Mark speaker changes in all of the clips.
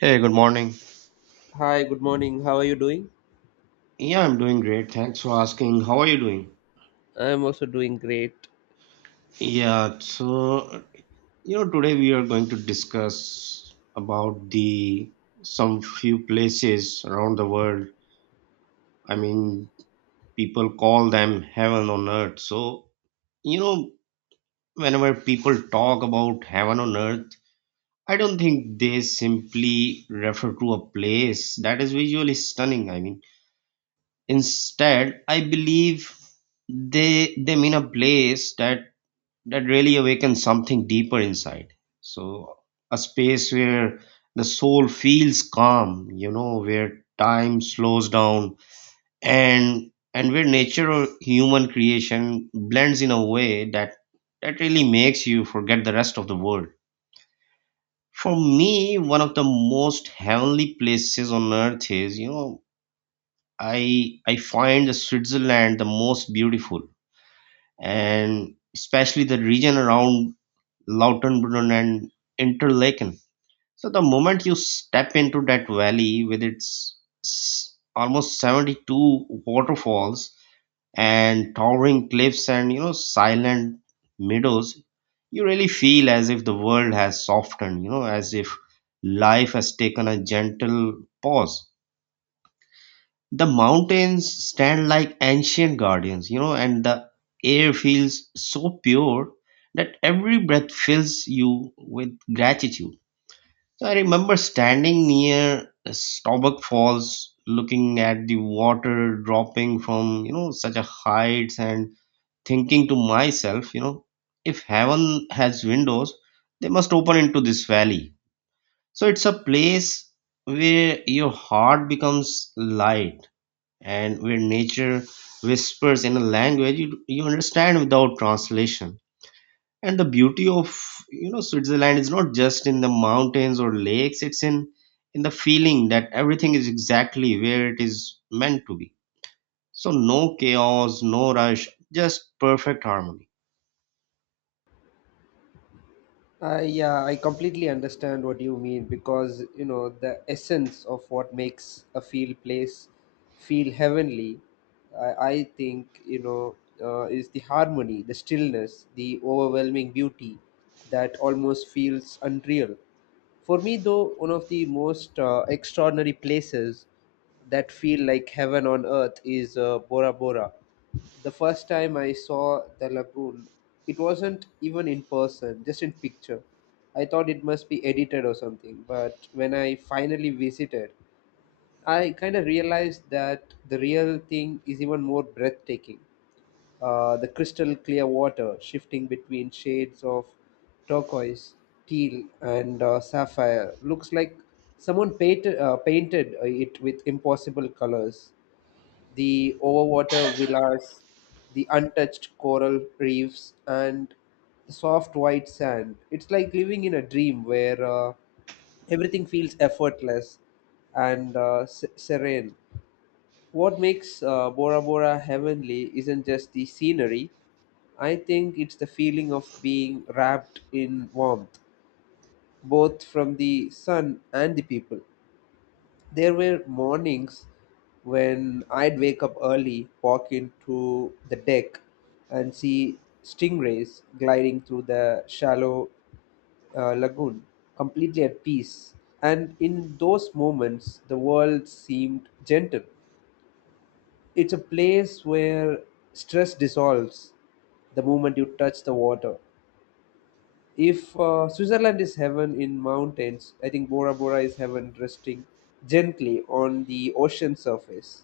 Speaker 1: Hey, good morning.
Speaker 2: Hi, good morning. How are you doing?
Speaker 1: Yeah, I'm doing great. Thanks for asking. How are you doing?
Speaker 2: I'm also doing great.
Speaker 1: Yeah, so today we are going to discuss about the some few places around the world. I mean, people call them heaven on earth. So, you know, whenever people talk about heaven on earth, I don't think they simply refer to a place that is visually stunning. I mean, instead, I believe they mean a place that really awakens something deeper inside. So, a space where the soul feels calm, where time slows down and where nature or human creation blends in a way that really makes you forget the rest of the world. For me, one of the most heavenly places on earth is, I find Switzerland the most beautiful, and especially the region around Lautenbrunnen and Interlaken. So the moment you step into that valley with its almost 72 waterfalls and towering cliffs and silent meadows, you really feel as if the world has softened, as if life has taken a gentle pause. The mountains stand like ancient guardians, and the air feels so pure that every breath fills you with gratitude. So I remember standing near Staubach Falls, looking at the water dropping from, such a heights, and thinking to myself, if heaven has windows, they must open into this valley. So it's a place where your heart becomes light and where nature whispers in a language you understand without translation. And the beauty of Switzerland is not just in the mountains or lakes. It's in the feeling that everything is exactly where it is meant to be. So no chaos, no rush, just perfect harmony.
Speaker 2: Yeah, I completely understand what you mean because you know the essence of what makes a feel place feel heavenly. I think you know is the harmony, the stillness, the overwhelming beauty that almost feels unreal. For me, though, one of the most extraordinary places that feel like heaven on earth is Bora Bora. The first time I saw the lagoon, it wasn't even in person, just in picture. I thought it must be edited or something, but when I finally visited, I kind of realized that the real thing is even more breathtaking. The crystal clear water shifting between shades of turquoise, teal, and sapphire looks like someone painted it with impossible colors. The overwater villas, the untouched coral reefs, and the soft white sand. It's like living in a dream where everything feels effortless and serene. What makes Bora Bora heavenly isn't just the scenery, I think it's the feeling of being wrapped in warmth, both from the sun and the people. There were mornings when I'd wake up early, walk into the deck, and see stingrays gliding through the shallow lagoon, completely at peace. And in those moments, the world seemed gentle. It's a place where stress dissolves the moment you touch the water. If Switzerland is heaven in mountains, I think Bora Bora is heaven resting gently on the ocean surface.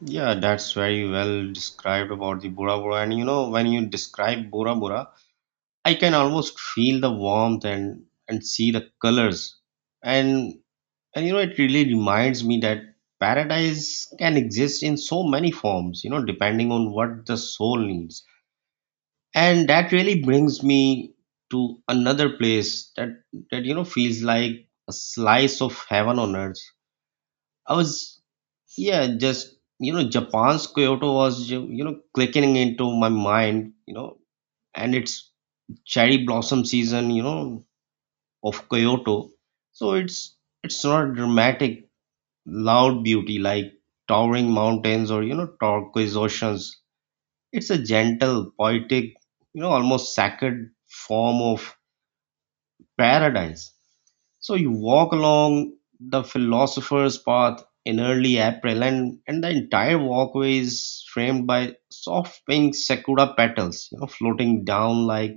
Speaker 1: Yeah, that's very well described about the Bora Bora. And when you describe Bora Bora, I can almost feel the warmth, and see the colors, and And it really reminds me that paradise can exist in so many forms, depending on what the soul needs. And that really brings me to another place that feels like a slice of heaven on earth. I was Yeah, just Japan's Kyoto was clicking into my mind, and it's cherry blossom season of Kyoto. So it's not dramatic loud beauty like towering mountains or turquoise oceans. It's a gentle, poetic, almost sacred form of paradise. So you walk along the philosopher's path in early April, and the entire walkway is framed by soft pink sakura petals, floating down like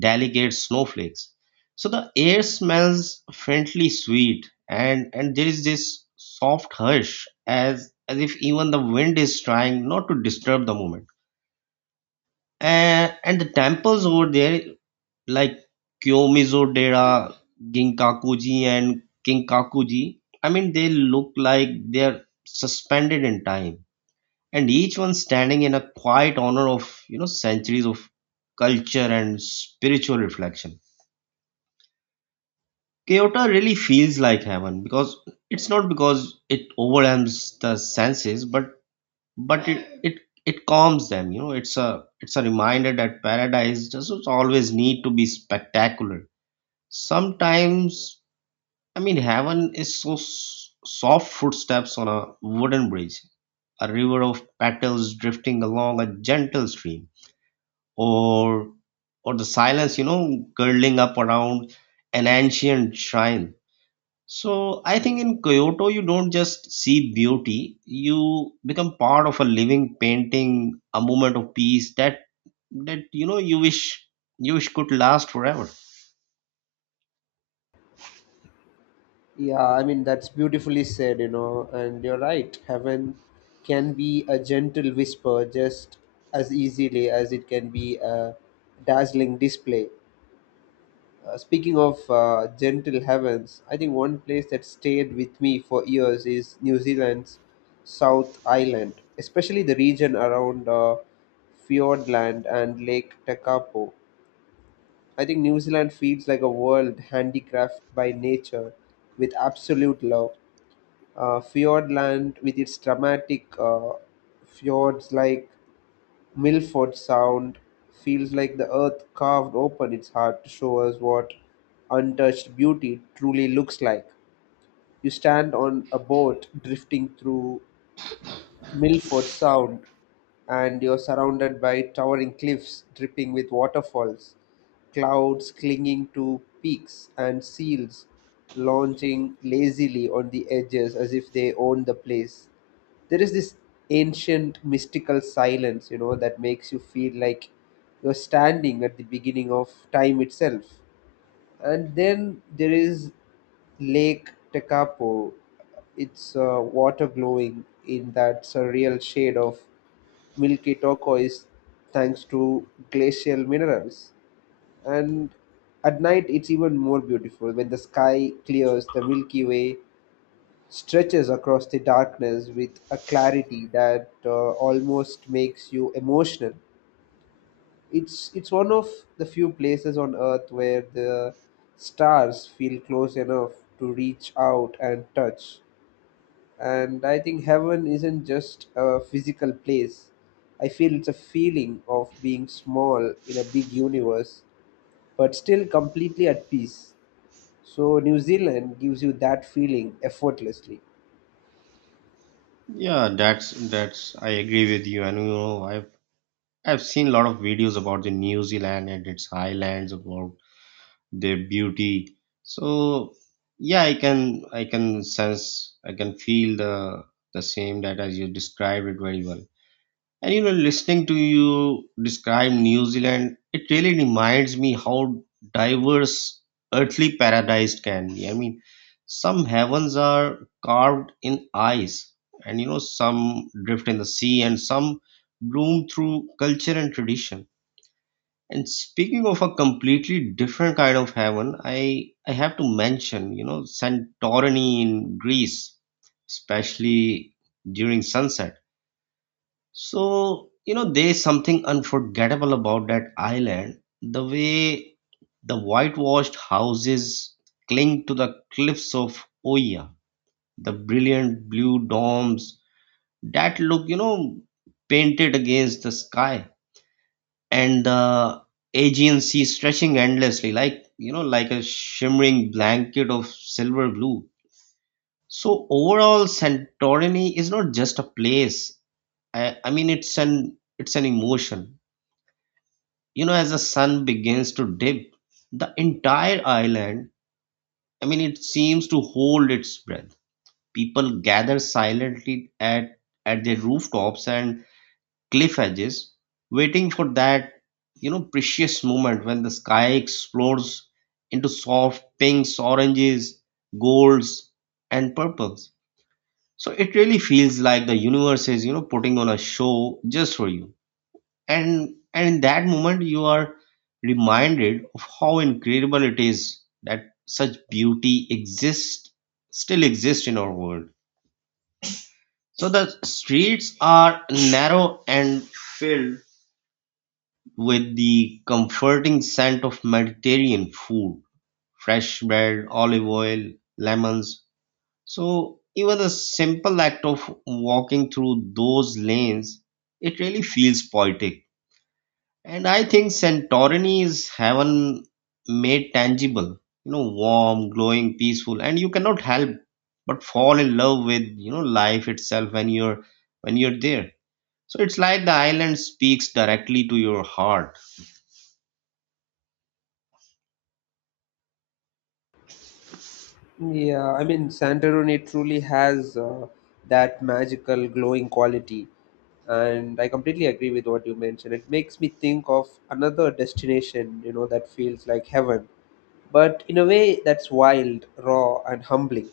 Speaker 1: delicate snowflakes. So the air smells faintly sweet, and there is this soft hush, as if even the wind is trying not to disturb the moment. And the temples over there, like Kyomizo Dera, Ginkakuji, and Kinkakuji, I mean, they look like they're suspended in time, and each one standing in a quiet honor of centuries of culture and spiritual reflection. Kyoto really feels like heaven, because it's not because it overwhelms the senses, but it calms them. It's a reminder that paradise doesn't always need to be spectacular. Sometimes, I mean, heaven is so soft footsteps on a wooden bridge, a river of petals drifting along a gentle stream, or or the silence, curling up around an ancient shrine. So I think in Kyoto, you don't just see beauty. You become part of a living painting, a moment of peace that you wish could last forever.
Speaker 2: Yeah, I mean, that's beautifully said, you know, and you're right. Heaven can be a gentle whisper just as easily as it can be a dazzling display. Speaking of gentle heavens, I think one place that stayed with me for years is New Zealand's South Island, especially the region around Fiordland and Lake Tekapo. I think New Zealand feels like a world handicraft by nature with absolute love. Fiordland, with its dramatic fjords like Milford Sound, feels like the earth carved open its heart to show us what untouched beauty truly looks like. You stand on a boat drifting through Milford Sound, and you're surrounded by towering cliffs dripping with waterfalls, clouds clinging to peaks, and seals lounging lazily on the edges as if they own the place. There is this ancient mystical silence, you know, that makes you feel like you're standing at the beginning of time itself. And then there is Lake Tekapo. It's water glowing in that surreal shade of milky turquoise thanks to glacial minerals. And at night, it's even more beautiful when the sky clears, the Milky Way stretches across the darkness with a clarity that almost makes you emotional. It's one of the few places on Earth where the stars feel close enough to reach out and touch. And I think heaven isn't just a physical place. I feel it's a feeling of being small in a big universe, but still completely at peace. So New Zealand gives you that feeling effortlessly.
Speaker 1: Yeah, that's I agree with you. And I've seen a lot of videos about the New Zealand and its highlands, about their beauty. So yeah, I can feel the same that as you described it very well. And listening to you describe New Zealand, it really reminds me how diverse earthly paradise can be. I mean, some heavens are carved in ice, and some drift in the sea, and some bloom through culture and tradition. And speaking of a completely different kind of heaven, I have to mention, Santorini in Greece, especially during sunset. So, there's something unforgettable about that island. The way the whitewashed houses cling to the cliffs of Oya, the brilliant blue domes that look, painted against the sky, and the Aegean Sea stretching endlessly, like a shimmering blanket of silver blue. So, overall, Santorini is not just a place. I mean, it's an emotion. As the sun begins to dip, the entire island, I mean, it seems to hold its breath. People gather silently at their rooftops and cliff edges, waiting for that precious moment when the sky explodes into soft pinks, oranges, golds, and purples. So it really feels like the universe is, putting on a show just for you. And in that moment you are reminded of how incredible it is that such beauty exists still exists in our world. So the streets are narrow and filled with the comforting scent of Mediterranean food, fresh bread, olive oil, lemons. So even the simple act of walking through those lanes, it really feels poetic. And I think Santorini is heaven made tangible, warm, glowing, peaceful, and you cannot help but fall in love with, life itself when you're there. So it's like the island speaks directly to your heart.
Speaker 2: Yeah, I mean, Santorini truly has that magical glowing quality. And I completely agree with what you mentioned. It makes me think of another destination, you know, that feels like heaven, but in a way that's wild, raw, and humbling,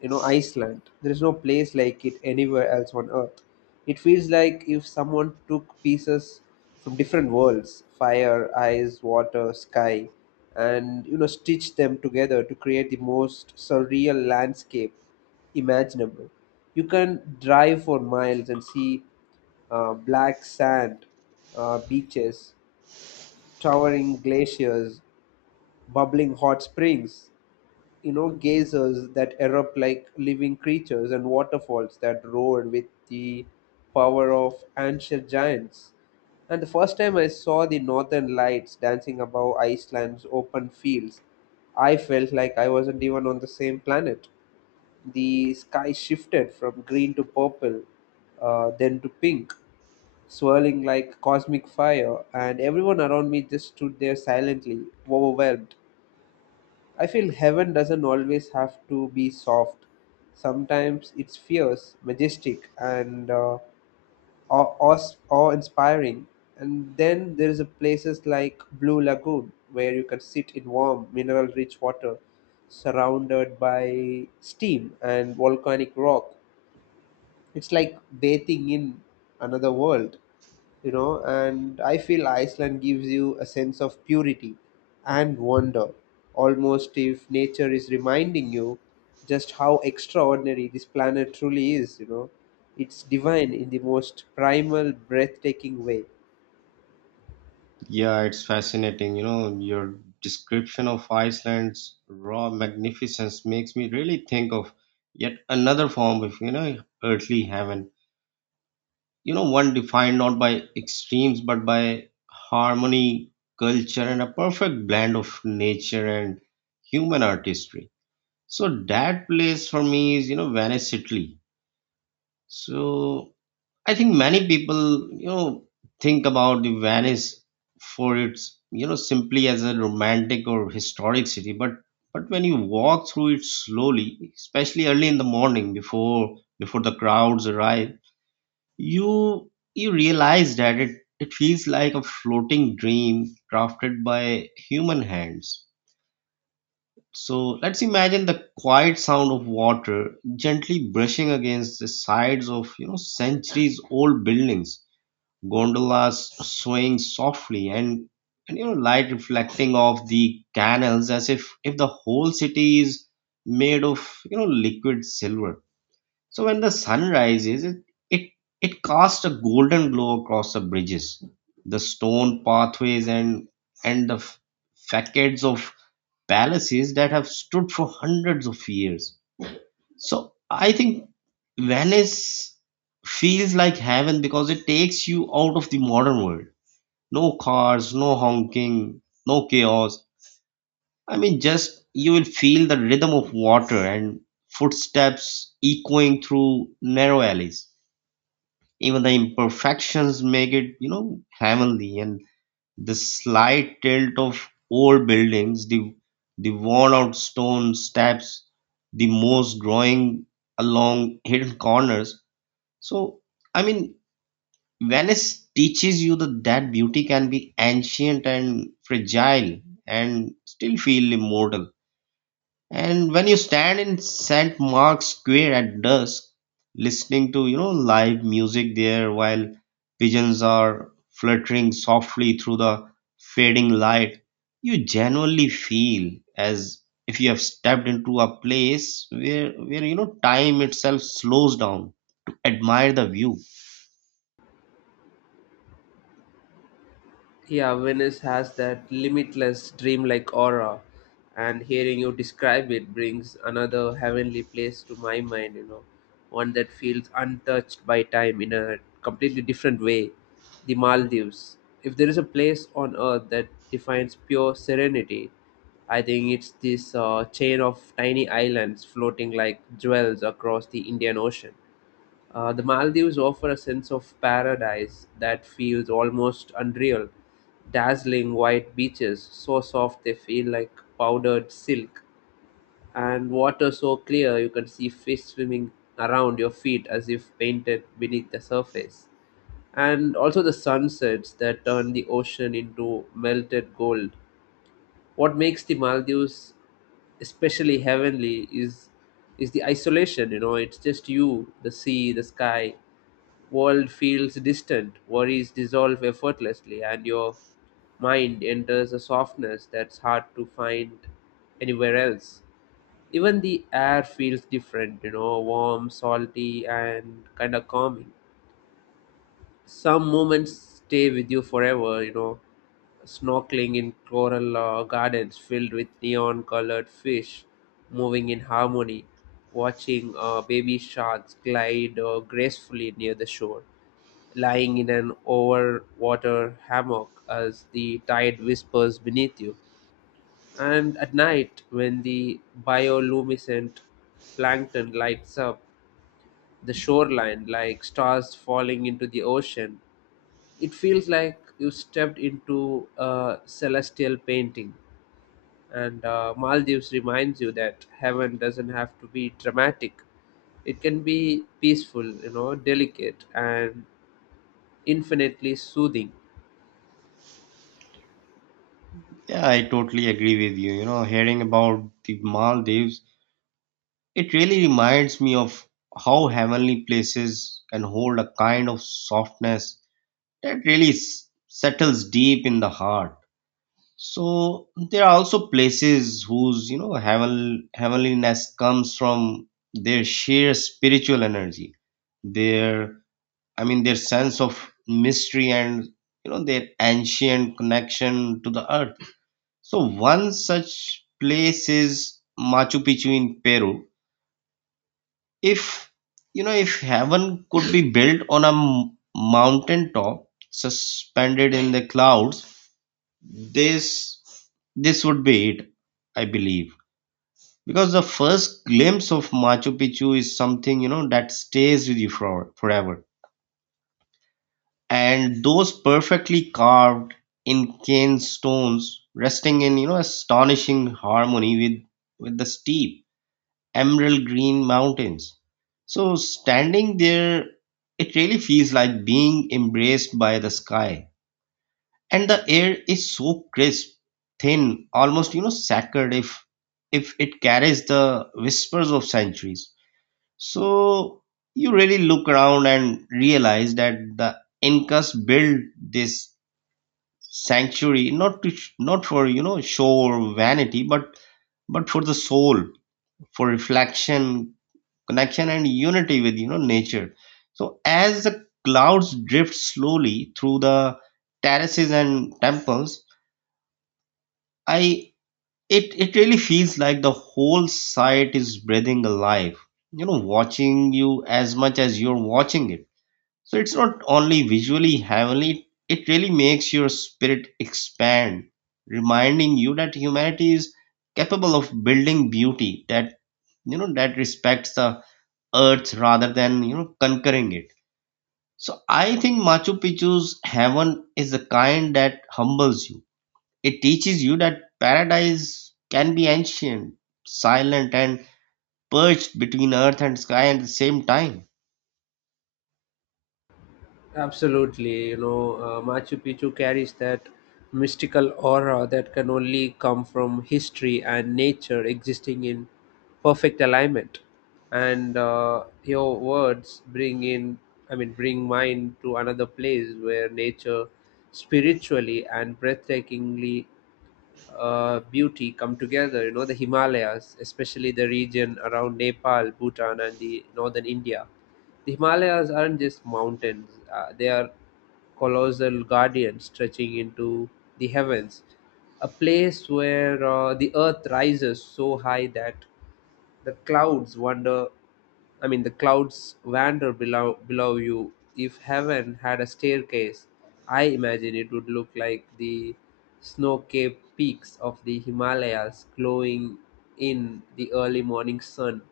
Speaker 2: you know. Iceland. There is no place like it anywhere else on earth. It feels like if someone took pieces from different worlds, fire, ice, water, sky, and you know stitched them together to create the most surreal landscape imaginable. You can drive for miles and see black sand beaches, towering glaciers, bubbling hot springs, you know geysers that erupt like living creatures and waterfalls that roar with the power of ancient giants. And the first time I saw the northern lights dancing above Iceland's open fields, I felt like I wasn't even on the same planet. The sky shifted from green to purple, then to pink, swirling like cosmic fire, and everyone around me just stood there silently overwhelmed. I feel heaven doesn't always have to be soft. Sometimes it's fierce, majestic, and awe inspiring. And then there is a places like Blue Lagoon where you can sit in warm, mineral rich water surrounded by steam and volcanic rock. It's like bathing in another world, you know. And I feel Iceland gives you a sense of purity and wonder, almost if nature is reminding you just how extraordinary this planet truly is, you know. It's divine in the most primal breathtaking way.
Speaker 1: Yeah, it's fascinating. Your description of Iceland's raw magnificence makes me really think of yet another form of, earthly heaven, one defined not by extremes but by harmony, culture, and a perfect blend of nature and human artistry. So that place for me is, Venice, Italy. So I think many people, you know think about the Venice for its, simply as a romantic or historic city, but when you walk through it slowly, especially early in the morning, before the crowds arrive, you realize that it feels like a floating dream crafted by human hands. So let's imagine the quiet sound of water gently brushing against the sides of centuries old buildings, gondolas swaying softly, and light reflecting off the canals as if the whole city is made of liquid silver. So when the sun rises, it, it casts a golden glow across the bridges, the stone pathways, and the facades of palaces that have stood for hundreds of years. So I think Venice feels like heaven because it takes you out of the modern world. No cars, no honking, no chaos. I mean, just you will feel the rhythm of water and footsteps echoing through narrow alleys. Even the imperfections make it, heavenly. And the slight tilt of old buildings, the worn out stone steps, the moss growing along hidden corners. So, I mean, Venice teaches you that beauty can be ancient and fragile, and still feel immortal. And when you stand in St. Mark's Square at dusk, listening to, live music there while pigeons are fluttering softly through the fading light, you genuinely feel as if you have stepped into a place where time itself slows down to admire the view.
Speaker 2: Yeah, Venice has that limitless dreamlike aura, and hearing you describe it brings another heavenly place to my mind, you know, one that feels untouched by time in a completely different way. The Maldives. If there is a place on earth that defines pure serenity, I think it's this chain of tiny islands floating like jewels across the Indian Ocean. The Maldives offer a sense of paradise that feels almost unreal. Dazzling white beaches, so soft they feel like powdered silk, and water so clear you can see fish swimming around your feet as if painted beneath the surface. And also the sunsets that turn the ocean into melted gold. What makes the Maldives especially heavenly is the isolation, you know. It's just you, the sea, the sky. World feels distant, worries dissolve effortlessly, and your mind enters a softness that's hard to find anywhere else. Even the air feels different, you know, warm, salty, and kind of calming. Some moments stay with you forever, you know, snorkeling in coral gardens filled with neon colored fish moving in harmony, watching baby sharks glide gracefully near the shore, lying in an overwater hammock as the tide whispers beneath you. And at night when the bioluminescent plankton lights up the shoreline like stars falling into the ocean, it feels like you stepped into a celestial painting. And Maldives reminds you that heaven doesn't have to be dramatic. It can be peaceful, you know, delicate and infinitely soothing.
Speaker 1: Yeah, I totally agree with you. Hearing about the Maldives. It really reminds me of how heavenly places can hold a kind of softness that really settles deep in the heart. So there are also places whose heavenliness comes from their sheer spiritual energy, their I mean, their sense of mystery, and their ancient connection to the earth. So one such place is Machu Picchu in Peru. If you know if heaven could be built on a mountain top suspended in the clouds, this this would be it, I believe. Because the first glimpse of Machu Picchu is something, that stays with you forever. And those perfectly carved in cane stones resting in, astonishing harmony with the steep emerald green mountains. So standing there, it really feels like being embraced by the sky. And the air is so crisp, thin, almost, sacred, if it carries the whispers of centuries. So you really look around and realize that the Incas built this sanctuary not for show or vanity, but for the soul, for reflection, connection and unity with nature. So as the clouds drift slowly through the terraces and temples, I it really feels like the whole site is breathing alive, watching you as much as you're watching it. So it's not only visually heavenly, it really makes your spirit expand, reminding you that humanity is capable of building beauty that that respects the earth rather than conquering it. So I think Machu Picchu's heaven is the kind that humbles you. It teaches you that paradise can be ancient, silent, and perched between earth and sky at the same time.
Speaker 2: Absolutely, you know, Machu Picchu carries that mystical aura that can only come from history and nature existing in perfect alignment. And your words bring in, I mean, bring mine to another place where nature, spiritually and breathtakingly beauty come together. You know, the Himalayas, especially the region around Nepal, Bhutan, and the northern India. The Himalayas aren't just mountains; they are colossal guardians stretching into the heavens. A place where the earth rises so high that the clouds wonder I mean the clouds wander below you. If heaven had a staircase, I imagine it would look like the snow-capped peaks of the Himalayas glowing in the early morning sun.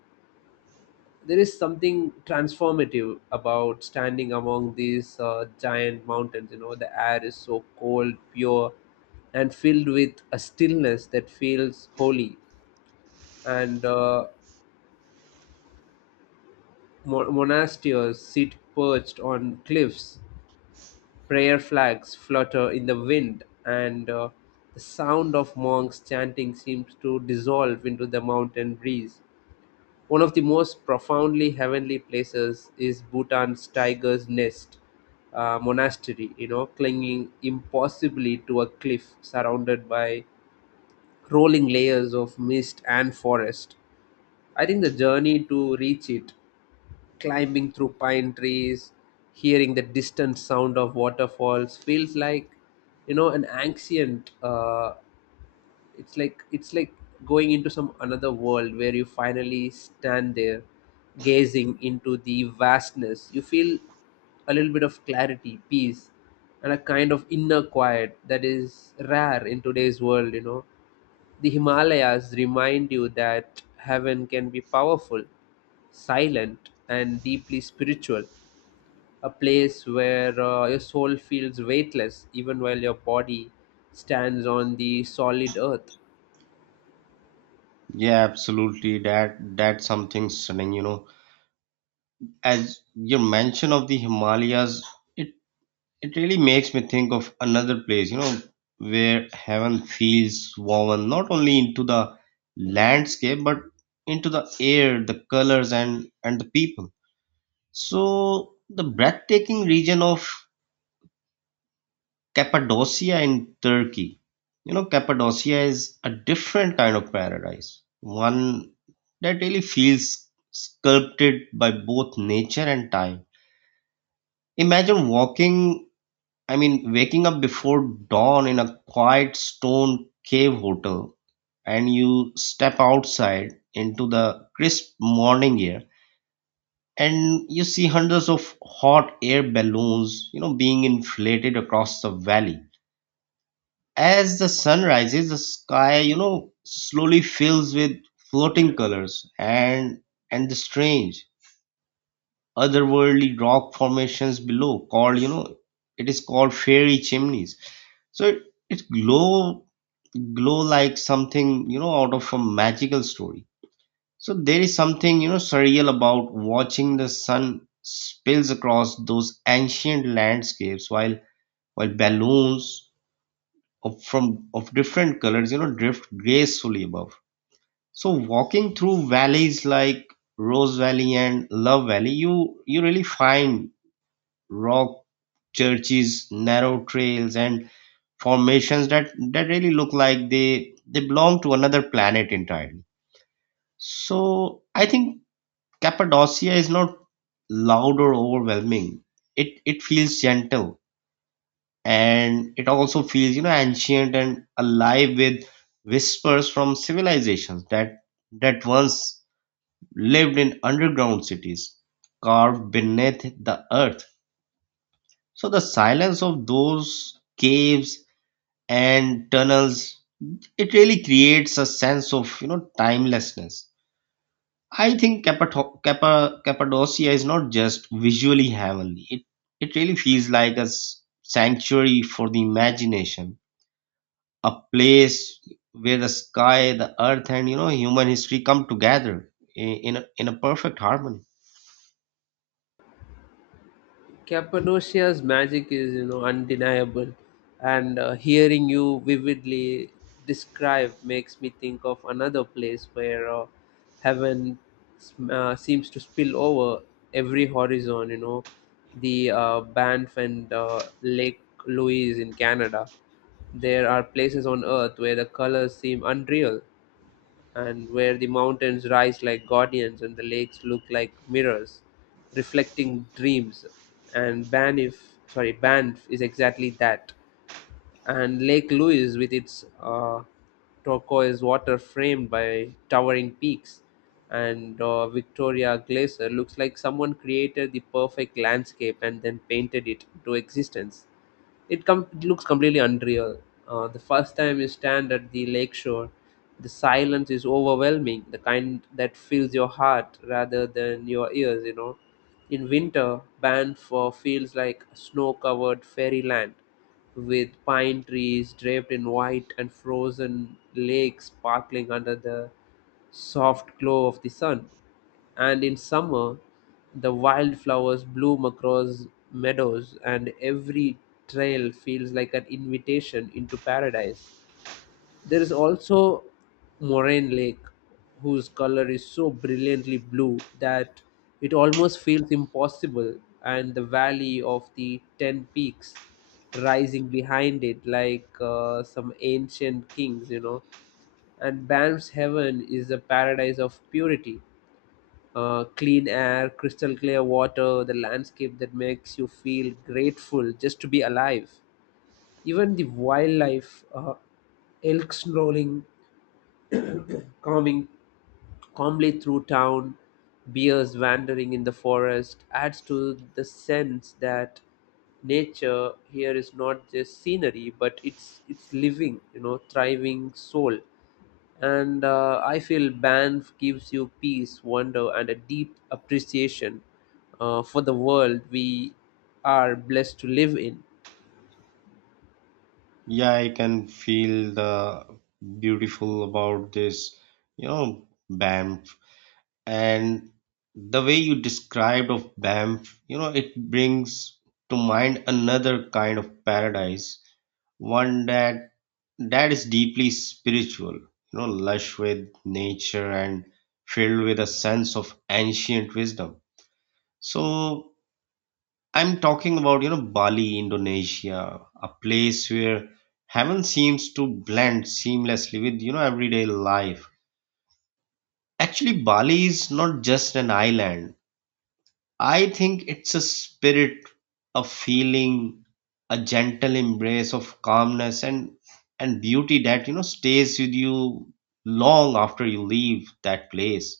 Speaker 2: There is something transformative about standing among these giant mountains. You know, the air is so cold, pure, and filled with a stillness that feels holy. And monasteries sit perched on cliffs, prayer flags flutter in the wind, and the sound of monks chanting seems to dissolve into the mountain breeze. One of the most profoundly heavenly places is Bhutan's Tiger's Nest monastery, you know, clinging impossibly to a cliff surrounded by rolling layers of mist and forest. I think the journey to reach it, climbing through pine trees, hearing the distant sound of waterfalls, feels like you know an ancient. It's like going into some another world. Where you finally stand there, gazing into the vastness, you feel a little bit of clarity, peace, and a kind of inner quiet that is rare in today's world. You know, the Himalayas remind you that heaven can be powerful, silent, and deeply spiritual, a place where your soul feels weightless even while your body stands on the solid earth.
Speaker 1: Yeah, absolutely, that's something stunning, you know, as your mention of the Himalayas, it it really makes me think of another place, you know, where heaven feels woven not only into the landscape but into the air, the colors, and the people. So the breathtaking region of Cappadocia in Turkey. You know, Cappadocia is a different kind of paradise, one that really feels sculpted by both nature and time. Imagine walking I mean, Waking up before dawn in a quiet stone cave hotel, and you step outside into the crisp morning air, and you see hundreds of hot air balloons, you know, being inflated across the valley. As the sun rises, the sky, you know, slowly fills with floating colors, and the strange otherworldly rock formations below called, it is called fairy chimneys. So it glow glow like something, you know, out of a magical story. So there is something, you know, surreal about watching the sun spills across those ancient landscapes while balloons of different colors, you know, drift gracefully above. So walking through valleys like Rose Valley and Love Valley, you really find rock churches, narrow trails, and formations that really look like they belong to another planet entirely. So I think Cappadocia is not loud or overwhelming. It feels gentle, and it also feels, you know, ancient and alive with whispers from civilizations that once lived in underground cities carved beneath the earth. So the silence of those caves and tunnels, it really creates a sense of, you know, timelessness. I think Cappadocia is not just visually heavenly, it really feels like a sanctuary for the imagination, a place where the sky, the earth, and, you know, human history come together in in a perfect harmony.
Speaker 2: Cappadocia's magic is, you know, undeniable, and hearing you vividly describe makes me think of another place where heaven seems to spill over every horizon. You know, the Banff and Lake Louise in Canada. There are places on earth where the colors seem unreal, and where the mountains rise like guardians and the lakes look like mirrors, reflecting dreams. And Banff is exactly that, and Lake Louise, with its turquoise water framed by towering peaks and Victoria Glacier, looks like someone created the perfect landscape and then painted it into existence. It looks completely unreal. The first time you stand at the lakeshore, the silence is overwhelming, the kind that fills your heart rather than your ears, you know. In winter, Banff feels like snow covered fairyland with pine trees draped in white and frozen lakes sparkling under the soft glow of the sun. And in summer, the wildflowers bloom across meadows, and every trail feels like an invitation into paradise. There is also Moraine Lake, whose color is so brilliantly blue that it almost feels impossible, and the valley of the Ten Peaks rising behind it like some ancient kings, you know. And Banff's heaven is a paradise of purity. Clean air, crystal clear water, the landscape that makes you feel grateful just to be alive. Even the wildlife, elk snarling, coming calmly through town, bears wandering in the forest, adds to the sense that nature here is not just scenery, but it's living, you know, thriving soul. And I feel Banff gives you peace, wonder, and a deep appreciation for the world we are blessed to live in.
Speaker 1: Yeah, I can feel the beautiful about this, you know, band, and the way you described of Banff, you know, it brings to mind another kind of paradise, one that is deeply spiritual, you know, lush with nature and filled with a sense of ancient wisdom. So I'm talking about, you know, Bali, Indonesia, a place where heaven seems to blend seamlessly with, you know, everyday life. Actually, Bali is not just an island, I think it's a spirit, a feeling, a gentle embrace of calmness and beauty that, you know, stays with you long after you leave that place.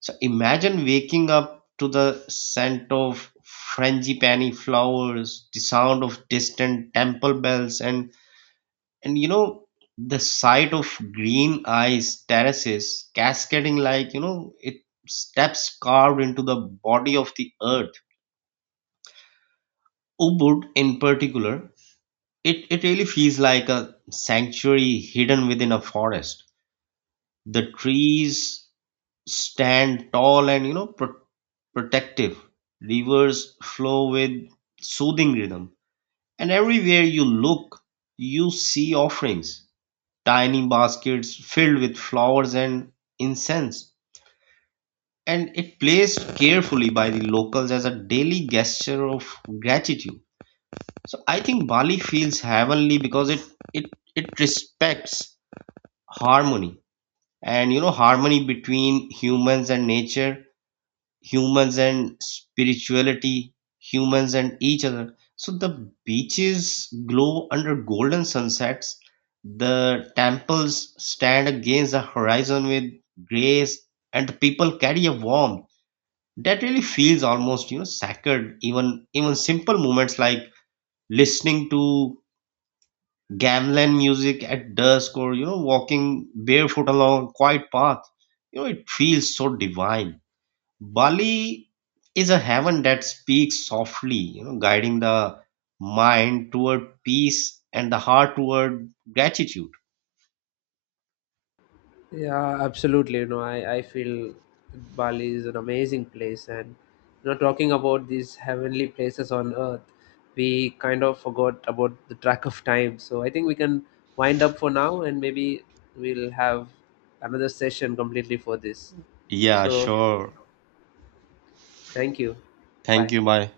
Speaker 1: So imagine waking up to the scent of frangipani flowers, the sound of distant temple bells, and and you know the sight of green ice terraces cascading like, you know it steps carved into the body of the earth. Ubud, in particular, it really feels like a sanctuary hidden within a forest. The trees stand tall and, you know, protective. Rivers flow with soothing rhythm, and everywhere you look, you see offerings, tiny baskets filled with flowers and incense. And it placed carefully by the locals as a daily gesture of gratitude. So I think Bali feels heavenly because it it respects harmony, and, you know, harmony between humans and nature, humans and spirituality, humans and each other. So the beaches glow under golden sunsets. The temples stand against the horizon with grace, and the people carry a warmth that really feels almost, you know, sacred. Even simple moments like listening to gamelan music at dusk or, you know, walking barefoot along quiet path, it feels so divine. Bali is a heaven that speaks softly, you know, guiding the mind toward peace and the heart toward gratitude.
Speaker 2: Yeah, absolutely. You know, I feel Bali is an amazing place, and you know, talking about these heavenly places on earth, we kind of forgot about the track of time. So I think we can wind up for now, and maybe we'll have another session completely for this.
Speaker 1: Yeah,
Speaker 2: So
Speaker 1: sure.
Speaker 2: thank you.
Speaker 1: Thank
Speaker 2: Bye.
Speaker 1: you. Bye.